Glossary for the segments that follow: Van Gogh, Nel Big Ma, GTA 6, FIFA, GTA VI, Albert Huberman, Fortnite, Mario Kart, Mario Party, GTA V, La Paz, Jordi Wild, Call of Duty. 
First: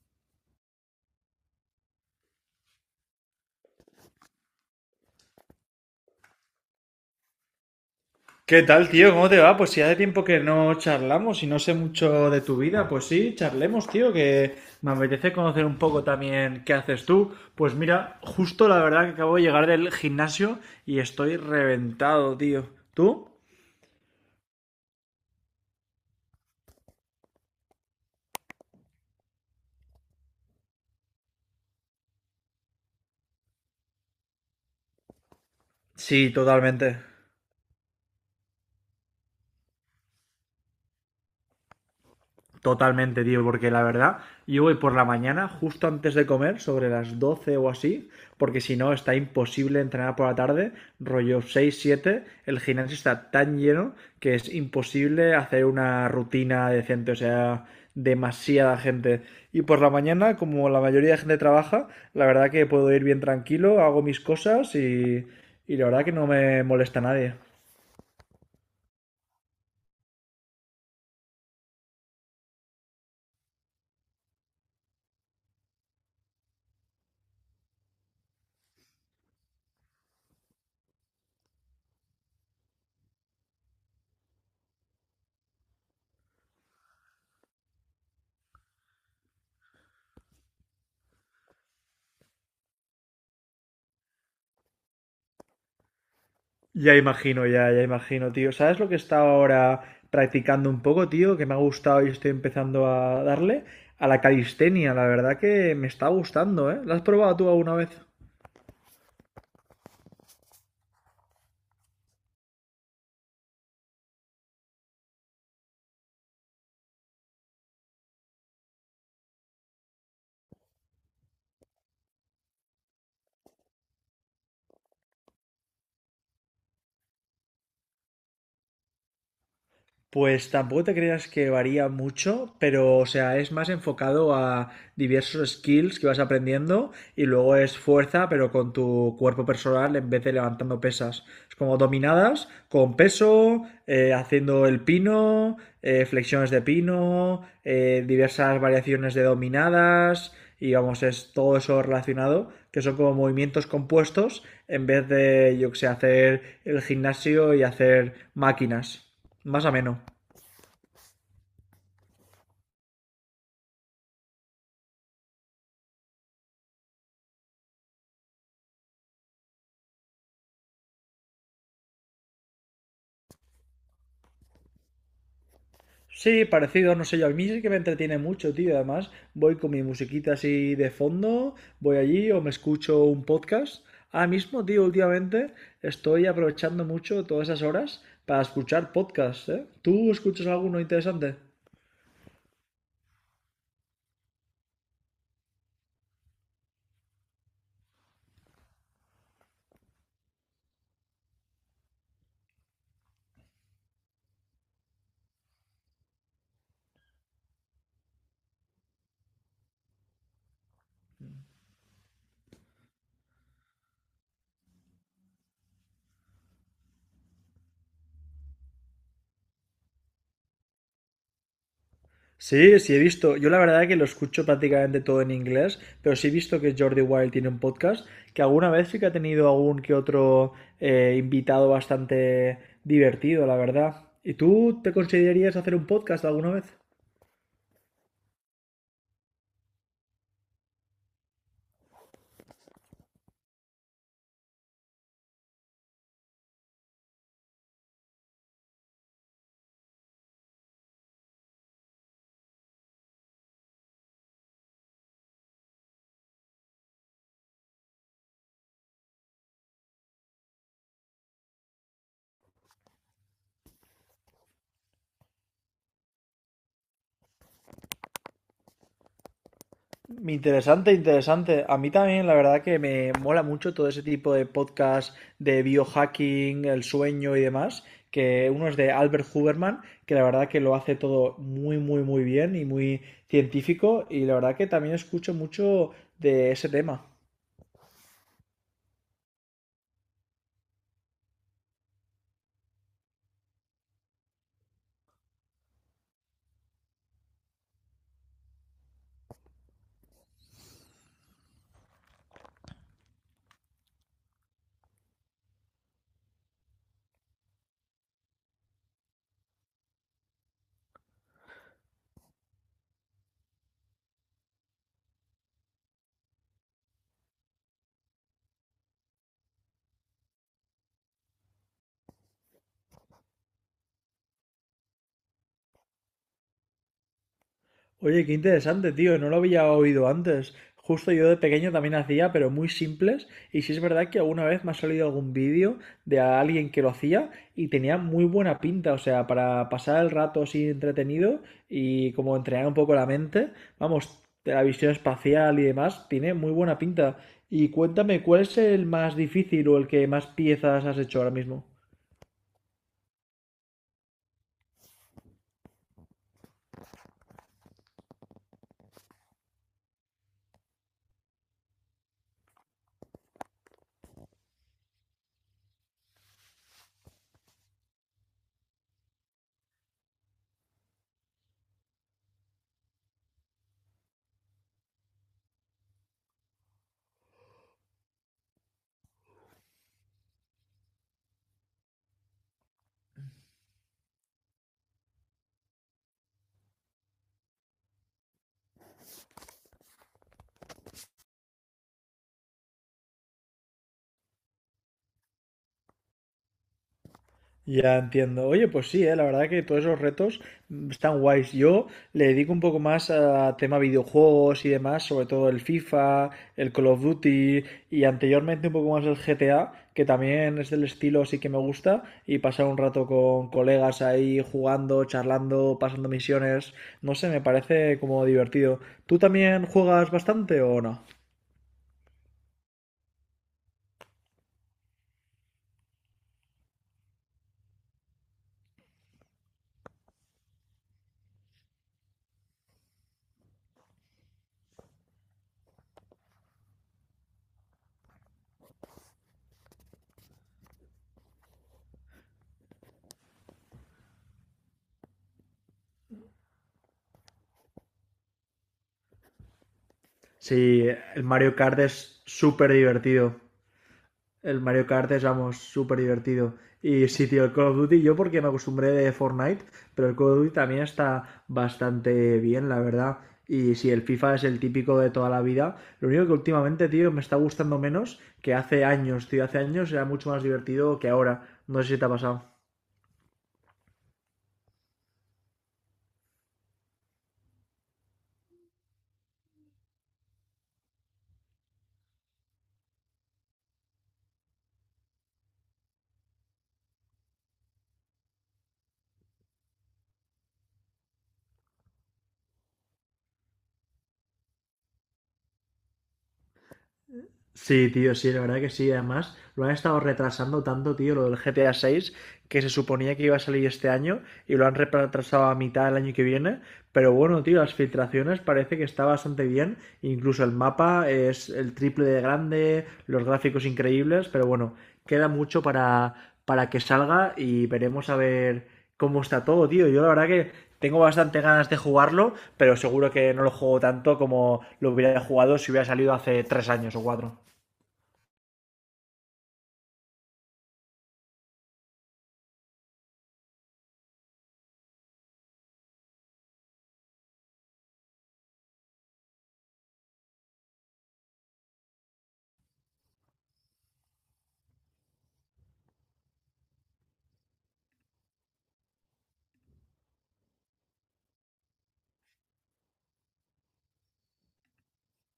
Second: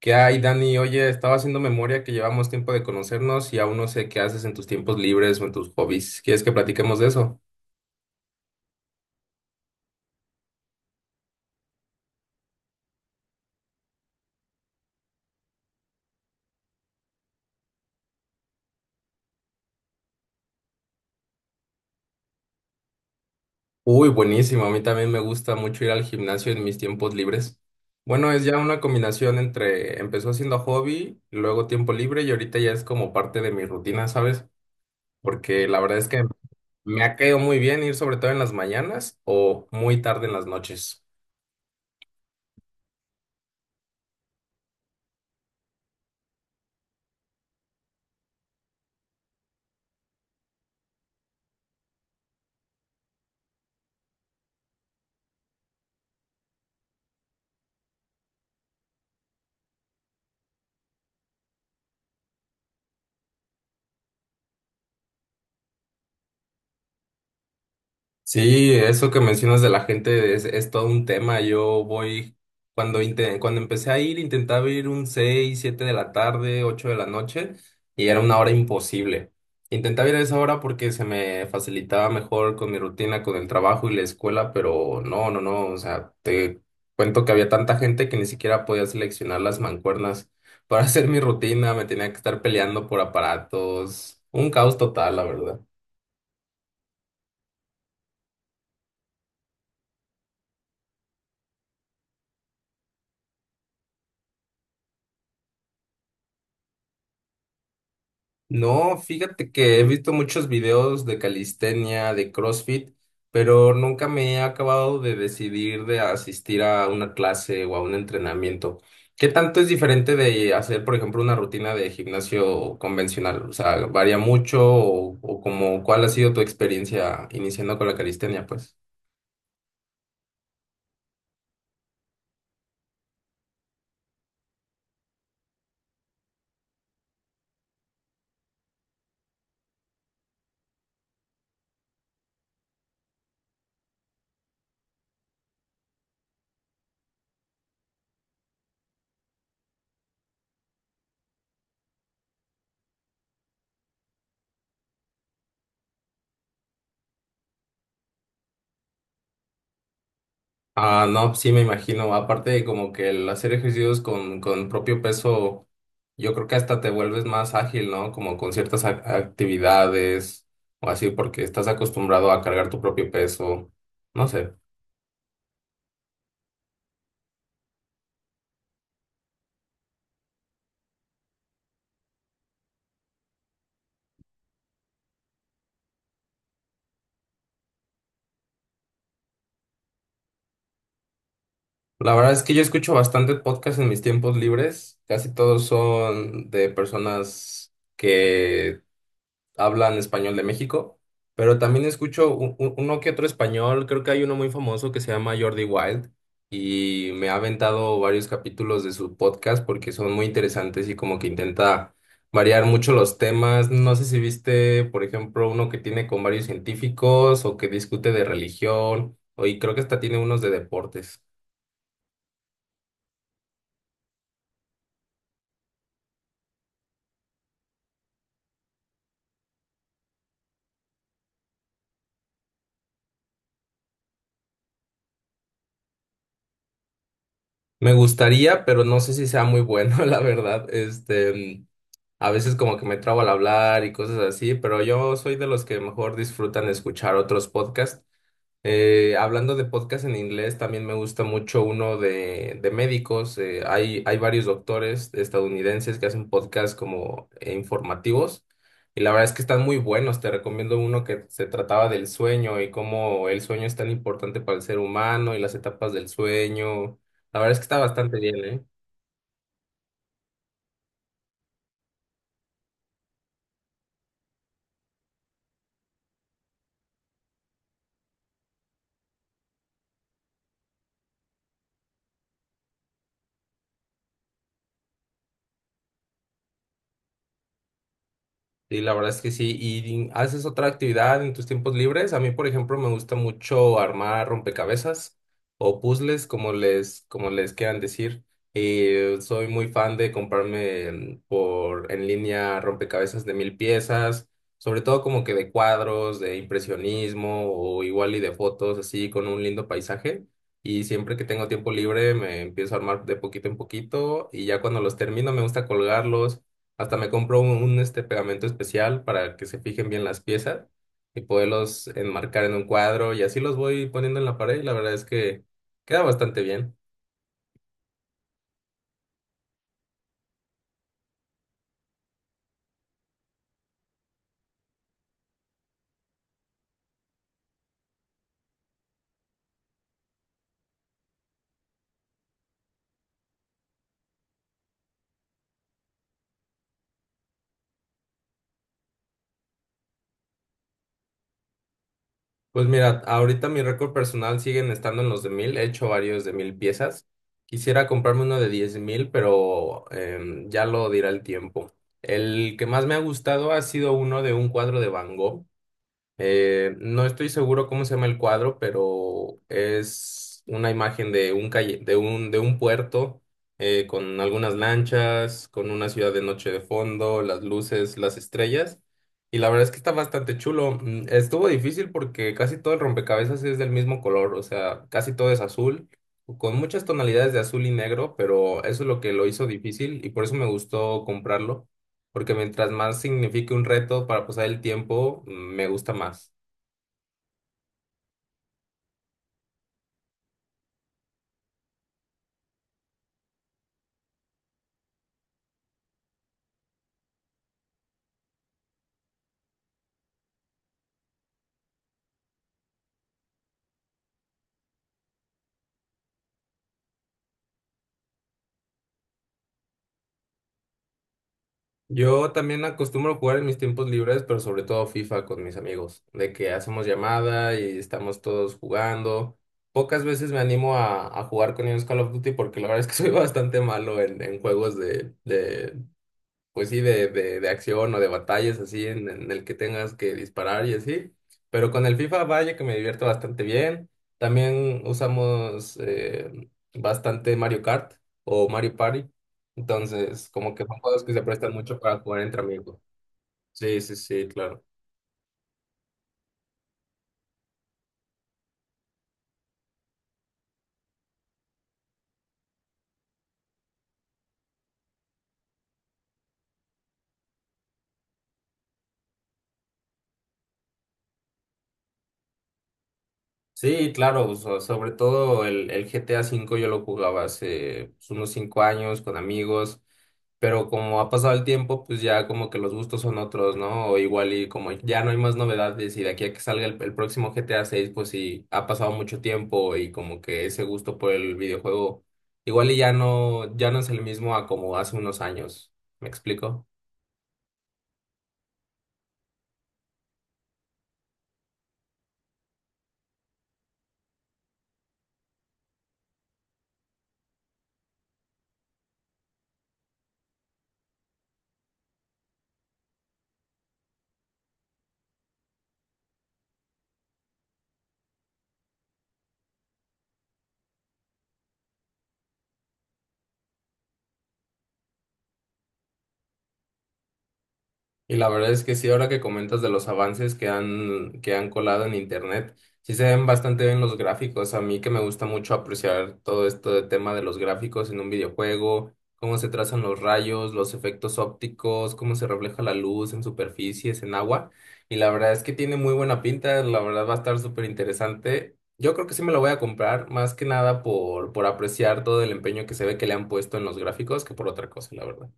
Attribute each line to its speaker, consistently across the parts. Speaker 1: ¿Qué hay, Dani? Oye, estaba haciendo memoria que llevamos tiempo de conocernos y aún no sé qué haces en tus tiempos libres o en tus hobbies. ¿Quieres que platiquemos de eso?
Speaker 2: ¿Qué tal, tío? ¿Cómo te va? Pues si hace tiempo que no charlamos y no sé mucho de tu vida, pues sí, charlemos, tío, que me apetece conocer un poco también qué haces tú. Pues mira, justo la verdad que acabo de llegar del gimnasio y estoy reventado, tío. ¿Tú?
Speaker 1: Uy, buenísimo. A mí también me gusta mucho ir al gimnasio en mis tiempos libres. Bueno, es ya una combinación entre empezó siendo hobby, luego tiempo libre y ahorita ya es como parte de mi rutina, ¿sabes? Porque la verdad es que
Speaker 2: Sí, totalmente.
Speaker 1: me ha caído muy bien ir sobre todo en las mañanas o muy tarde en las noches.
Speaker 2: Totalmente, tío, porque la verdad, yo voy por la mañana, justo antes de comer, sobre las 12 o así, porque si no está imposible entrenar por la tarde, rollo 6, 7, el gimnasio está tan lleno que es imposible hacer una rutina decente, o sea, demasiada gente. Y por la mañana, como la mayoría de gente trabaja, la verdad que puedo ir bien tranquilo, hago mis cosas y la verdad que no me molesta a nadie.
Speaker 1: Sí, eso que mencionas de la gente es todo un tema. Yo voy, cuando empecé a ir, intentaba ir un 6 7 de la tarde, 8 de la noche, y era una hora imposible. Intentaba ir a esa hora porque se me facilitaba mejor con mi rutina, con el trabajo y la escuela, pero no, no, no. O sea, te cuento que había tanta gente que ni siquiera podía seleccionar las mancuernas para hacer mi rutina, me tenía que estar peleando por aparatos. Un caos total, la verdad.
Speaker 2: Ya imagino, ya, ya imagino, tío. ¿Sabes lo que he estado ahora practicando un poco, tío? Que me ha gustado y estoy empezando a darle a la calistenia. La verdad que me está gustando, ¿eh? ¿La has probado tú alguna vez?
Speaker 1: No, fíjate que he visto muchos videos de calistenia, de CrossFit, pero nunca me he acabado de decidir de asistir a una clase o a un entrenamiento. ¿Qué tanto es diferente de hacer, por ejemplo, una rutina de gimnasio convencional? O sea, ¿varía mucho o como cuál ha sido tu experiencia iniciando con la calistenia, pues?
Speaker 2: Pues tampoco te creas que varía mucho, pero o sea, es más enfocado a diversos skills que vas aprendiendo y luego es fuerza, pero con tu cuerpo personal en vez de levantando pesas. Es como dominadas con peso, haciendo el pino, flexiones de pino, diversas variaciones de dominadas y vamos, es todo eso relacionado, que son como movimientos compuestos en vez de, yo que sé, hacer el gimnasio y hacer máquinas. Más ameno.
Speaker 1: Ah, no, sí me imagino. Aparte de como que el hacer ejercicios con propio peso, yo creo que hasta te vuelves más ágil, ¿no? Como con ciertas actividades o así, porque estás acostumbrado a cargar tu propio peso. No sé.
Speaker 2: Sí, parecido, no sé yo. A mí sí que me entretiene mucho, tío. Además, voy con mi musiquita así de fondo, voy allí o me escucho un podcast. Ahora mismo, tío, últimamente estoy aprovechando mucho todas esas horas para escuchar podcasts, ¿eh? ¿Tú escuchas alguno interesante?
Speaker 1: La verdad es que yo escucho bastante podcast en mis tiempos libres. Casi todos son de personas que hablan español de México, pero también escucho uno que otro español, creo que hay uno muy famoso que se llama Jordi Wild y me ha aventado varios capítulos de su podcast porque son muy interesantes y como que intenta variar mucho los temas. No sé si viste, por ejemplo, uno que tiene con varios científicos o que discute de religión, o y creo que hasta tiene unos de deportes.
Speaker 2: Sí, sí he visto. Yo la verdad que lo escucho prácticamente todo en inglés, pero sí he visto que Jordi Wild tiene un podcast, que alguna vez sí que ha tenido algún que otro invitado bastante divertido, la verdad. ¿Y tú te considerarías hacer un podcast alguna vez?
Speaker 1: Me gustaría, pero no sé si sea muy bueno, la verdad. A veces como que me trabo al hablar y cosas así, pero yo soy de los que mejor disfrutan escuchar otros podcasts. Hablando de podcasts en inglés, también me gusta mucho uno de médicos. Hay varios doctores estadounidenses que hacen podcasts como informativos y la verdad es que están muy buenos. Te recomiendo uno que se trataba del sueño y cómo el sueño es tan importante para el ser humano y las etapas del sueño. La verdad es que está bastante bien, ¿eh?
Speaker 2: Interesante, interesante. A mí también, la verdad que me mola mucho todo ese tipo de podcast de biohacking, el sueño y demás, que uno es de Albert Huberman, que la verdad que lo hace todo muy, muy, muy bien y muy científico, y la verdad que también escucho mucho de ese tema.
Speaker 1: Sí, la verdad es que sí. ¿Y haces otra actividad en tus tiempos libres? A mí, por ejemplo, me gusta mucho armar rompecabezas o puzzles, como les quieran decir. Soy muy fan de comprarme por en línea rompecabezas de 1000 piezas, sobre todo como que de cuadros, de impresionismo o igual y de fotos así con un lindo paisaje. Y siempre que tengo tiempo libre me empiezo a armar de poquito en poquito y ya cuando los termino me gusta colgarlos, hasta me compro un pegamento especial para que se fijen bien las piezas y poderlos enmarcar en un cuadro y así los voy poniendo en la pared y la verdad es que queda bastante bien.
Speaker 2: Oye, qué interesante, tío, no lo había oído antes. Justo yo de pequeño también hacía, pero muy simples. Y sí es verdad que alguna vez me ha salido algún vídeo de alguien que lo hacía y tenía muy buena pinta. O sea, para pasar el rato así entretenido y como entrenar un poco la mente, vamos, de la visión espacial y demás, tiene muy buena pinta. Y cuéntame, ¿cuál es el más difícil o el que más piezas has hecho ahora mismo?
Speaker 1: Pues mira, ahorita mi récord personal siguen estando en los de 1000, he hecho varios de 1000 piezas. Quisiera comprarme uno de 10.000, pero ya lo dirá el tiempo. El que más me ha gustado ha sido uno de un cuadro de Van Gogh. No estoy seguro cómo se llama el cuadro, pero es una imagen de un calle, de un puerto, con algunas lanchas, con una ciudad de noche de fondo, las luces, las estrellas. Y la verdad es que está bastante chulo. Estuvo difícil porque casi todo el rompecabezas es del mismo color, o sea, casi todo es azul, con muchas tonalidades de azul y negro, pero eso es lo que lo hizo difícil y por eso me gustó comprarlo porque mientras más signifique un reto para pasar el tiempo, me gusta más.
Speaker 2: Ya entiendo. Oye, pues sí, la verdad que todos esos retos están guays. Yo le dedico un poco más a tema videojuegos y demás, sobre todo el FIFA, el Call of Duty y anteriormente un poco más el GTA, que también es del estilo sí que me gusta y pasar un rato con colegas ahí jugando, charlando, pasando misiones, no sé, me parece como divertido. ¿Tú también juegas bastante o no?
Speaker 1: Yo también acostumbro jugar en mis tiempos libres, pero sobre todo FIFA con mis amigos, de que hacemos llamada y estamos todos jugando. Pocas veces me animo a jugar con ellos Call of Duty porque la verdad es que soy bastante malo en juegos de pues sí, de acción o de batallas así en el que tengas que disparar y así. Pero con el FIFA, vaya que me divierto bastante bien. También usamos bastante Mario Kart o Mario Party. Entonces, como que son
Speaker 2: Sí,
Speaker 1: juegos que se
Speaker 2: el
Speaker 1: prestan
Speaker 2: Mario
Speaker 1: mucho
Speaker 2: Kart
Speaker 1: para jugar
Speaker 2: es
Speaker 1: entre
Speaker 2: súper
Speaker 1: amigos.
Speaker 2: divertido.
Speaker 1: Sí, sí, sí,
Speaker 2: El
Speaker 1: claro.
Speaker 2: Mario Kart es, vamos, súper divertido. Y sí, tío, el Call of Duty, yo porque me acostumbré de Fortnite, pero el Call of Duty también está bastante bien, la verdad. Y sí, el FIFA es el típico de toda la vida. Lo único que últimamente, tío, me está gustando menos que hace años, tío. Hace años era mucho más divertido que ahora. No sé si te ha pasado.
Speaker 1: Sí, claro, sobre todo el GTA V yo lo jugaba hace pues, unos 5 años con amigos, pero como ha pasado el tiempo, pues ya como que los gustos son otros, ¿no? O igual y como ya no hay más novedades y de aquí a que salga el próximo GTA VI, pues sí, ha pasado mucho tiempo y como que ese gusto por el videojuego igual y ya no es el mismo a como hace unos años. ¿Me explico?
Speaker 2: Sí, tío, sí, la verdad que sí. Además, lo han estado retrasando tanto, tío, lo del GTA 6, que se suponía que iba a salir este año y lo han retrasado a mitad del año que viene. Pero bueno, tío, las filtraciones parece que está bastante bien. Incluso el mapa es el triple de grande, los gráficos increíbles, pero bueno, queda mucho para que salga y veremos a ver cómo está todo, tío. Yo la verdad que tengo bastante ganas de jugarlo, pero seguro que no lo juego tanto como lo hubiera jugado si hubiera salido hace tres años o cuatro.
Speaker 1: Y la verdad es que sí, ahora que comentas de los avances que han colado en internet, sí se ven bastante bien los gráficos. A mí que me gusta mucho apreciar todo esto de tema de los gráficos en un videojuego, cómo se trazan los rayos, los efectos ópticos, cómo se refleja la luz en superficies, en agua. Y la verdad es que tiene muy buena pinta, la verdad va a estar súper interesante. Yo creo que sí me lo voy a comprar, más que nada por apreciar todo el empeño que se ve que le han puesto en los gráficos que por otra cosa, la verdad.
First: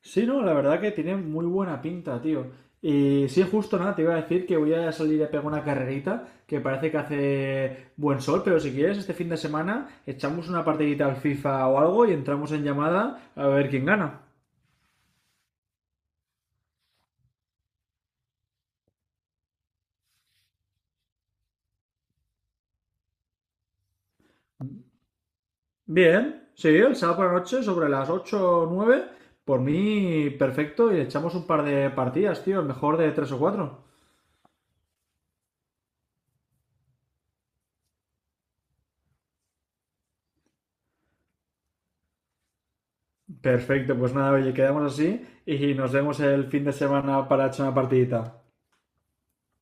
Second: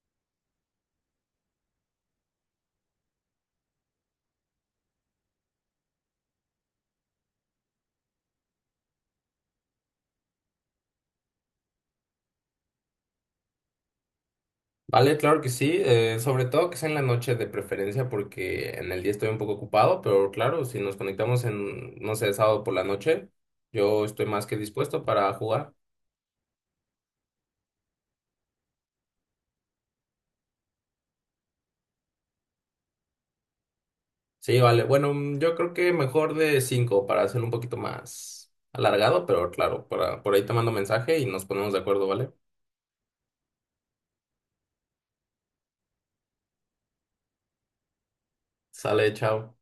Speaker 2: Sí, no, la verdad que tiene muy buena pinta, tío. Y sí, justo nada, te iba a decir que voy a salir a pegar una carrerita, que parece que hace buen sol, pero si quieres, este fin de semana echamos una partidita al FIFA o algo y entramos en llamada a ver quién gana.
Speaker 1: Vale, claro que sí, sobre todo que sea en la noche de preferencia porque en el día estoy un poco ocupado, pero claro, si nos conectamos en, no sé, sábado por la noche, yo estoy más que dispuesto para jugar.
Speaker 2: Bien, sí, el sábado por la noche, sobre las 8 o 9, por mí perfecto, y le echamos un par de partidas, tío, el mejor de 3 o cuatro.
Speaker 1: Sí, vale, bueno, yo creo que mejor de 5 para hacer un poquito más alargado, pero claro, por ahí te mando mensaje y nos ponemos de acuerdo, ¿vale?
Speaker 2: Perfecto, pues nada, oye, quedamos así y nos vemos el fin de semana para echar una partidita.
Speaker 1: Sale, chao.